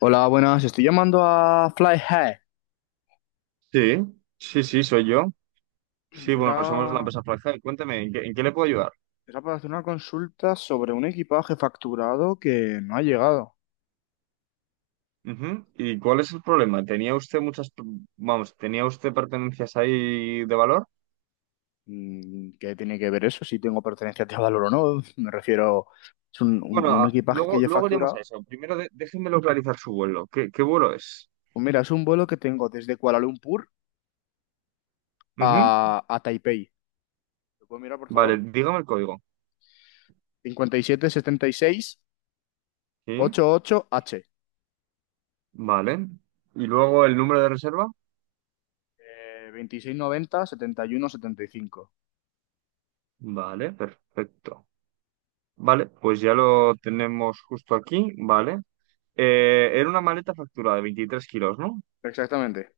Hola, buenas. Estoy llamando a Fly High. Sí, sí, sí, soy yo. Sí, Era, bueno, somos la empresa Fractal. Cuénteme, ¿en qué le puedo ayudar? era para hacer una consulta sobre un equipaje facturado que no ha llegado. Ujú. ¿Y cuál es el problema? Vamos, tenía usted pertenencias ahí de valor? ¿Qué tiene que ver eso? Si tengo pertenencias de valor o no. Me refiero, es un, Bueno, un- un equipaje que luego, yo he luego iremos a facturado. eso. Primero déjeme localizar su vuelo. ¿Qué vuelo es? Pues mira, es un vuelo que tengo desde Kuala Lumpur Ujú. a Taipei. ¿Lo puedo mirar, por Vale, favor? dígame el código. Sí, 5776H. vale. ¿Y luego el número de reserva? 26 90 71 75. Vale, perfecto. Vale, pues ya lo tenemos justo aquí. Vale. Era una maleta facturada de 23 kilos, ¿no? Exactamente.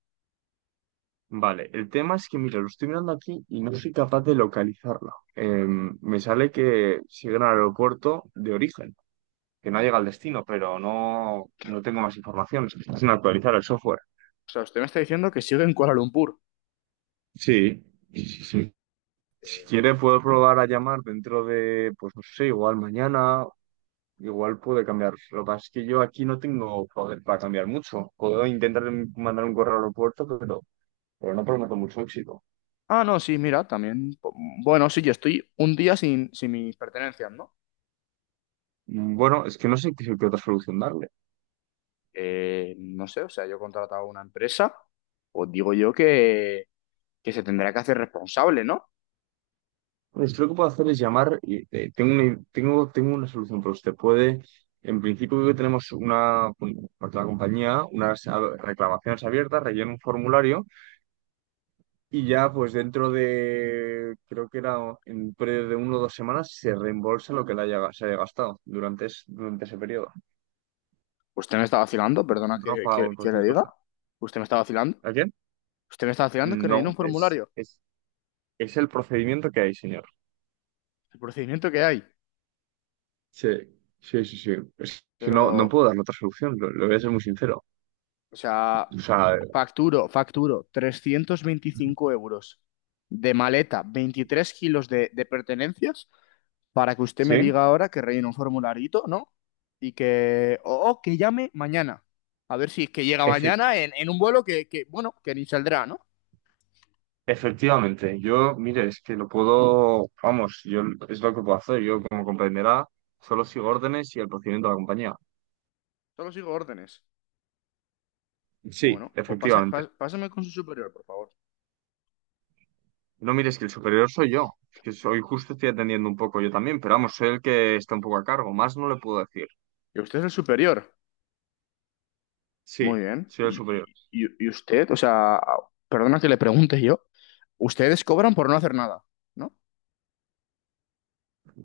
Vale, el tema es que, mira, lo estoy mirando aquí y no soy capaz de localizarla. Me sale que sigue en el aeropuerto de origen, que no llega al destino, pero no tengo más información. Se está sin actualizar el software. O sea, usted me está diciendo que sigue en Kuala Lumpur. Sí, sí, sí, sí. Si Eh, quiere, puedo probar a llamar dentro de, pues no sé, igual mañana, igual puede cambiar. Lo que pasa es que yo aquí no tengo poder para cambiar mucho. Puedo intentar mandar un correo al aeropuerto, pero no prometo mucho éxito. Ah, no, sí, mira, también. Bueno, sí, yo estoy un día sin mis pertenencias, ¿no? Bueno, es que no sé qué otra solución darle. No sé, o sea, yo he contratado a una empresa, pues digo yo que se tendrá que hacer responsable, ¿no? Pues lo que puedo hacer es llamar y tengo una, tengo una solución, pero usted puede, en principio creo que tenemos una, bueno, por la compañía, unas reclamaciones abiertas, rellena un formulario y ya pues dentro de, creo que era en un periodo de una o 2 semanas, se reembolsa lo que le haya, se haya gastado durante ese periodo, Usted me está vacilando, pues, perdona en que, ropa que- o en que le cualquier diga. cosa. Usted me está vacilando. ¿A quién? Usted me está vacilando que rellene No, un es, formulario, es, es el procedimiento que hay, señor. el procedimiento que hay. Sí, sí, sí, sí. Es que Pero, no puedo dar otra solución, lo voy a ser muy sincero. o sea, O sea, facturo 325 € de maleta, 23 kilos de pertenencias. Para que usted sí, me diga ahora que rellene un formularito, ¿no? Y que, o que llame mañana. A ver si es que llega efe- mañana en un vuelo que, bueno, que ni saldrá, ¿no? efectivamente. Yo, mire, es que lo puedo, vamos, yo es lo que puedo hacer. Yo, como comprenderá, solo sigo órdenes y el procedimiento de la compañía. Solo sigo órdenes. Sí, Bueno, pues efectivamente. Pásame con su superior, por favor. No, mire, es que el superior soy yo. Es que soy justo, estoy atendiendo un poco yo también, pero vamos, soy el que está un poco a cargo. Más no le puedo decir. ¿Y usted es el superior? Muy Sí, bien. soy el ¿Y, superior. y- y- y usted? O sea, perdona que le pregunte yo. Ustedes cobran por no hacer nada, ¿no? O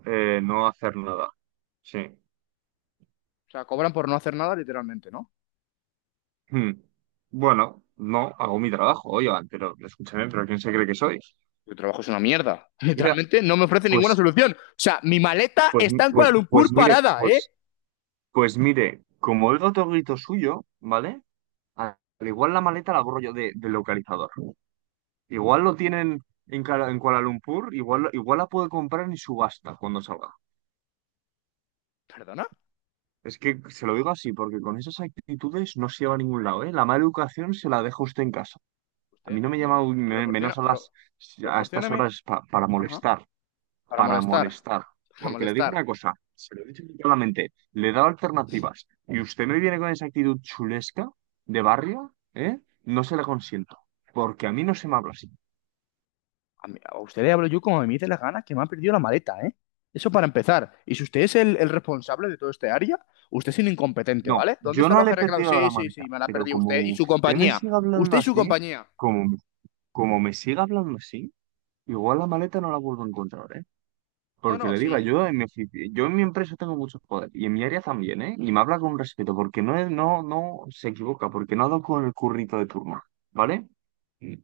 No hacer nada. Sí. sea, cobran por no hacer nada literalmente, ¿no? Hmm. Bueno, no, hago mi trabajo, oigan, pero escúchame, pero ¿quién se cree que soy? Mi trabajo es una mierda. Mira, Literalmente no me ofrece ninguna pues, solución. O sea, mi maleta está en Kuala pues Lumpur mire, parada, ¿eh? pues. Pues mire, como oigo otro grito suyo, ¿vale? Al igual la maleta la borro yo del localizador. Igual lo tienen en Kuala Lumpur, igual la puedo comprar en subasta cuando salga. ¿Perdona? Es que se lo digo así, porque con esas actitudes no se lleva a ningún lado, ¿eh? La mala educación se la deja usted en casa. A mí Usted no me, me me llama menos proporciona, a estas proporcióname, horas para ajá, molestar. para Para molestar, molestar. para Porque le digo molestar. una cosa, se lo he dicho claramente, le he dado alternativas y usted me viene con esa actitud chulesca de barrio, ¿eh? No se la consiento, porque a mí no se me habla así. A usted le hablo yo como me dice la gana, que me ha perdido la maleta, ¿eh? Eso para empezar. Y si usted es el responsable de todo este área, usted es un incompetente, No, ¿vale? ¿Dónde yo está el no le ojo he reclamo? perdido Sí, la sí, maleta, sí, me la ha pero perdido como usted y su usted me compañía. siga Usted hablando y su así, compañía. como, como me siga hablando así, igual la maleta no la vuelvo a encontrar, ¿eh? No, Porque no, le diga, sí. Yo en mi empresa tengo mucho poder y en mi área también, ¿eh? Y me habla con respeto porque no se equivoca, porque no ha dado con el currito de turno, ¿vale? Mm.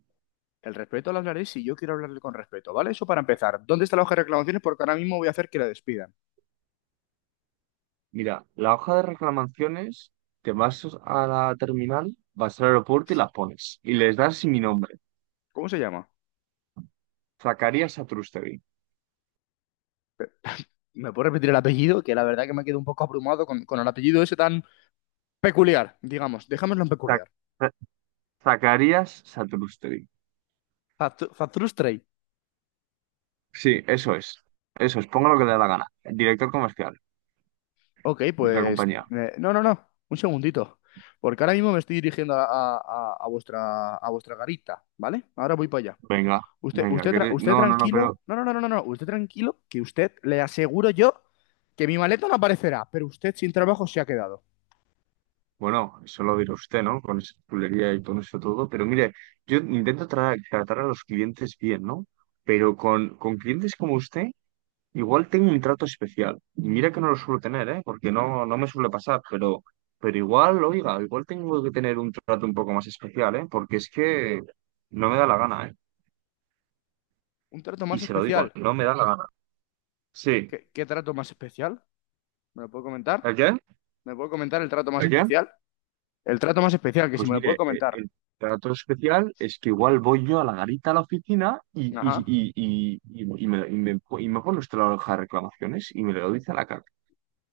El respeto lo hablaré si yo quiero hablarle con respeto, ¿vale? Eso para empezar. ¿Dónde está la hoja de reclamaciones? Porque ahora mismo voy a hacer que la despidan. Mira, la hoja de reclamaciones, te vas a la terminal, vas al aeropuerto y la pones. Y les das mi nombre, ¿Cómo se llama? Zacarías Satrústegui. ¿Me puedo repetir el apellido? Que la verdad que me quedo un poco abrumado con el apellido ese tan peculiar, digamos. Dejémoslo en Zac- peculiar. Za- Zacarías Satrústegui. Fatrustrey. Sí, eso es. Eso es, ponga lo que le da la gana. El director comercial Ok, de la pues... compañía. No, no, no. Un segundito. Porque ahora mismo me estoy dirigiendo a, a vuestra, a vuestra garita, ¿vale? Ahora voy para allá. Venga, venga, Usted no, no, no, pero tranquilo. No, no, no, no, no, no. Usted tranquilo, que usted le aseguro yo que mi maleta no aparecerá, pero usted sin trabajo se ha quedado. bueno, eso lo dirá usted, ¿no? Con esa chulería y con eso todo. Pero mire, yo intento tratar a los clientes bien, ¿no? Pero con clientes como usted, igual tengo un trato especial. Y mira que no lo suelo tener, ¿eh? Porque no me suele pasar, pero igual, oiga, igual tengo que tener un trato un poco más especial, ¿eh? Porque es que no me da la gana, ¿eh? Un trato Y más se lo digo, especial. no me da la gana. Sí. ¿Qué trato más especial? ¿Me lo puedo comentar? ¿El qué? ¿Me puedo comentar el trato más ¿El qué? especial? El trato más especial, que si Pues me lo puede mire, comentar. el trato especial es que igual voy yo a la garita a la oficina Ajá. Y, y- y me, y, me pone usted la hoja de reclamaciones y me lo dice a la cara.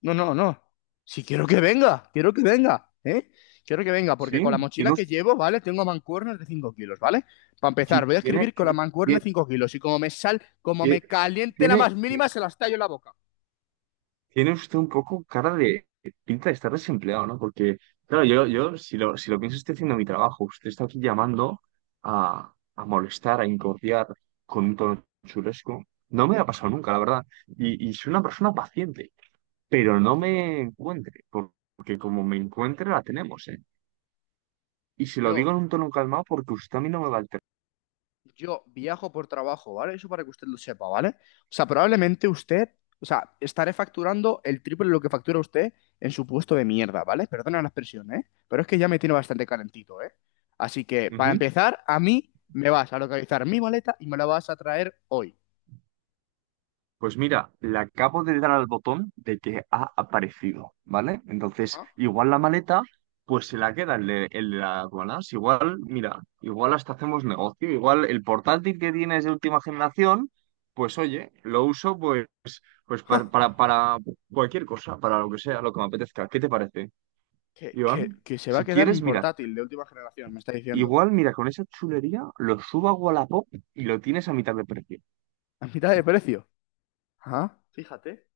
No, no, no. Si quiero que venga, quiero que venga, ¿eh? Quiero que venga, Sí, porque con la mochila tiene, que us- llevo, ¿vale? Tengo mancuernas de 5 kilos, ¿vale? Para empezar, ti- voy a tiene, escribir con la mancuerna de 5 kilos y como me sal, como ti- me caliente la tiene, más ti- mínima, se las tallo en la boca. tiene usted un poco cara de pinta de estar desempleado, ¿no? Porque, claro, yo si lo, pienso, estoy haciendo mi trabajo. Usted está aquí llamando a molestar, a incordiar con un tono chulesco. No me ha pasado nunca, la verdad. Y soy una persona paciente. Pero no Paciente. me encuentre, porque como me encuentre la tenemos, ¿eh? Y se lo Yo digo en un tono calmado porque usted a mí no me va a alterar. Yo viajo por trabajo, ¿vale? Eso para que usted lo sepa, ¿vale? O sea, probablemente usted, o sea, estaré facturando el triple de lo que factura usted en su puesto de mierda, ¿vale? Perdona la expresión, ¿eh? Pero es que ya me tiene bastante calentito, ¿eh? Así que, para Ujú. empezar, a mí me vas a localizar mi maleta y me la vas a traer hoy. Pues mira, le acabo de dar al botón de que ha aparecido, ¿vale? Entonces, Ajá. igual la maleta, pues se la queda el de las aduanas. Igual, mira, igual hasta hacemos negocio. Igual el portátil que tiene es de última generación, pues oye, lo uso pues Ja, para, para cualquier cosa, para lo que sea, lo que me apetezca. ¿Qué te parece, Que, que, Iván? que se va Si a quedar quieres, mi mira, portátil de última generación, me está diciendo. igual, mira, con esa chulería lo subo a Wallapop y lo tienes a mitad de precio. A mitad de precio. Ajá. Fíjate,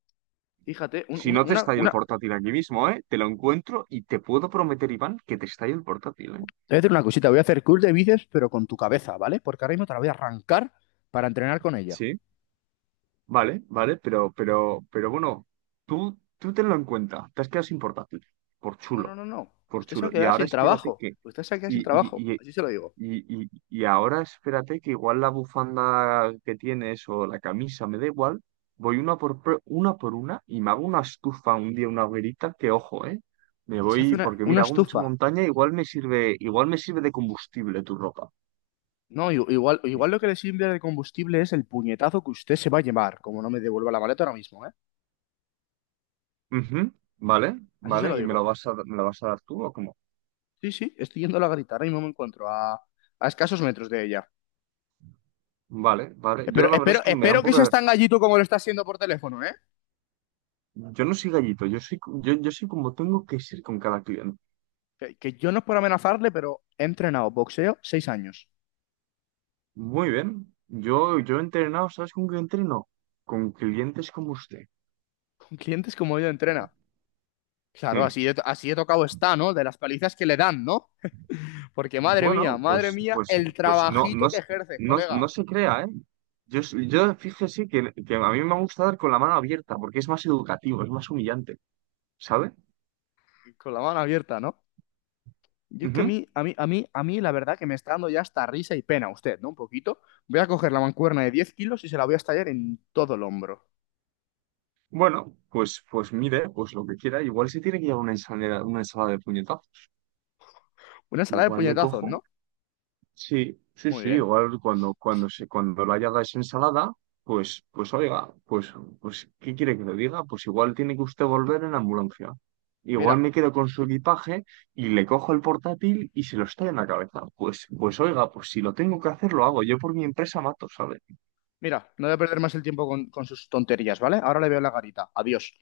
fíjate, un- Si una, no te una, estalla el una, portátil aquí mismo, ¿eh? Te lo encuentro y te puedo prometer, Iván, que te estalla el portátil, ¿eh? Te voy a hacer una cosita, voy a hacer curl de bíceps, pero con tu cabeza, ¿vale? Porque ahora mismo te la voy a arrancar para entrenar con ella. Sí, vale, vale, pero bueno, tú tenlo en cuenta. Te has quedado sin portátil. Por No, no, chulo, no, no. por Usted se va chulo. a Y quedar ahora sin espérate trabajo. que... Usted se va a quedar sin trabajo. Y, Y, Así se lo digo. y, y ahora espérate que igual la bufanda que tienes o la camisa, me da igual, voy una por una y me hago una estufa un día, una hoguerita, que ojo, ¿eh? Me Que se hace voy, porque una mira, hago mucha estufa. montaña, igual me sirve de combustible tu ropa. No, igual, igual lo que le sirve de combustible es el puñetazo que usted se va a llevar, como no me devuelva la maleta ahora mismo, ¿eh? Ujú. Vale, Así se lo vale, ¿y me la digo. vas a, me la vas a dar tú o cómo? Sí, sí, estoy yendo a la garita. Ahora mismo me encuentro a escasos metros de ella. Vale, vale, yo la verdad es que me da un Espero que poco... seas de- tan gallito como lo está haciendo por teléfono, ¿eh? Yo no soy gallito, yo soy, co- yo soy como tengo que ser con cada cliente. Que yo no es por amenazarle, pero he entrenado boxeo 6 años. Muy bien. Yo he entrenado, ¿sabes con qué entreno? Con clientes como usted. Con clientes como yo entrena. Claro, Sí. así de tocado está, ¿no? De las palizas que le dan, ¿no? Porque Bueno, madre pues, mía, pues, el pues no, trabajito que ejerces, colega. no se crea, ¿eh? Yo, yo fíjese que a mí me gusta dar con la mano abierta porque es más educativo, es más humillante, ¿sabe? Con la mano abierta, ¿no? Yo es que a Ujú. mí, a mí, a mí, a mí, la verdad que me está dando ya hasta risa y pena usted, ¿no? Un poquito. Voy a coger la mancuerna de 10 kilos y se la voy a estallar en todo el hombro. Bueno, pues mire, pues lo que quiera. Igual se tiene que llevar una ensalada de puñetazos. Una sala de Igual le puñetazos, cojo ¿no? sí, sí, Muy sí, bien. igual cuando la haga es ensalada, pues oiga, ¿qué quiere que le diga? Pues igual tiene que usted volver en ambulancia. Mira, Igual me quedo con su equipaje y le cojo el portátil y se lo estoy en la cabeza. Pues oiga, pues si lo tengo que hacer, lo hago. Yo por mi empresa mato, ¿sabes? mira, no voy a perder más el tiempo con sus tonterías, ¿vale? Ahora le veo la garita. Adiós.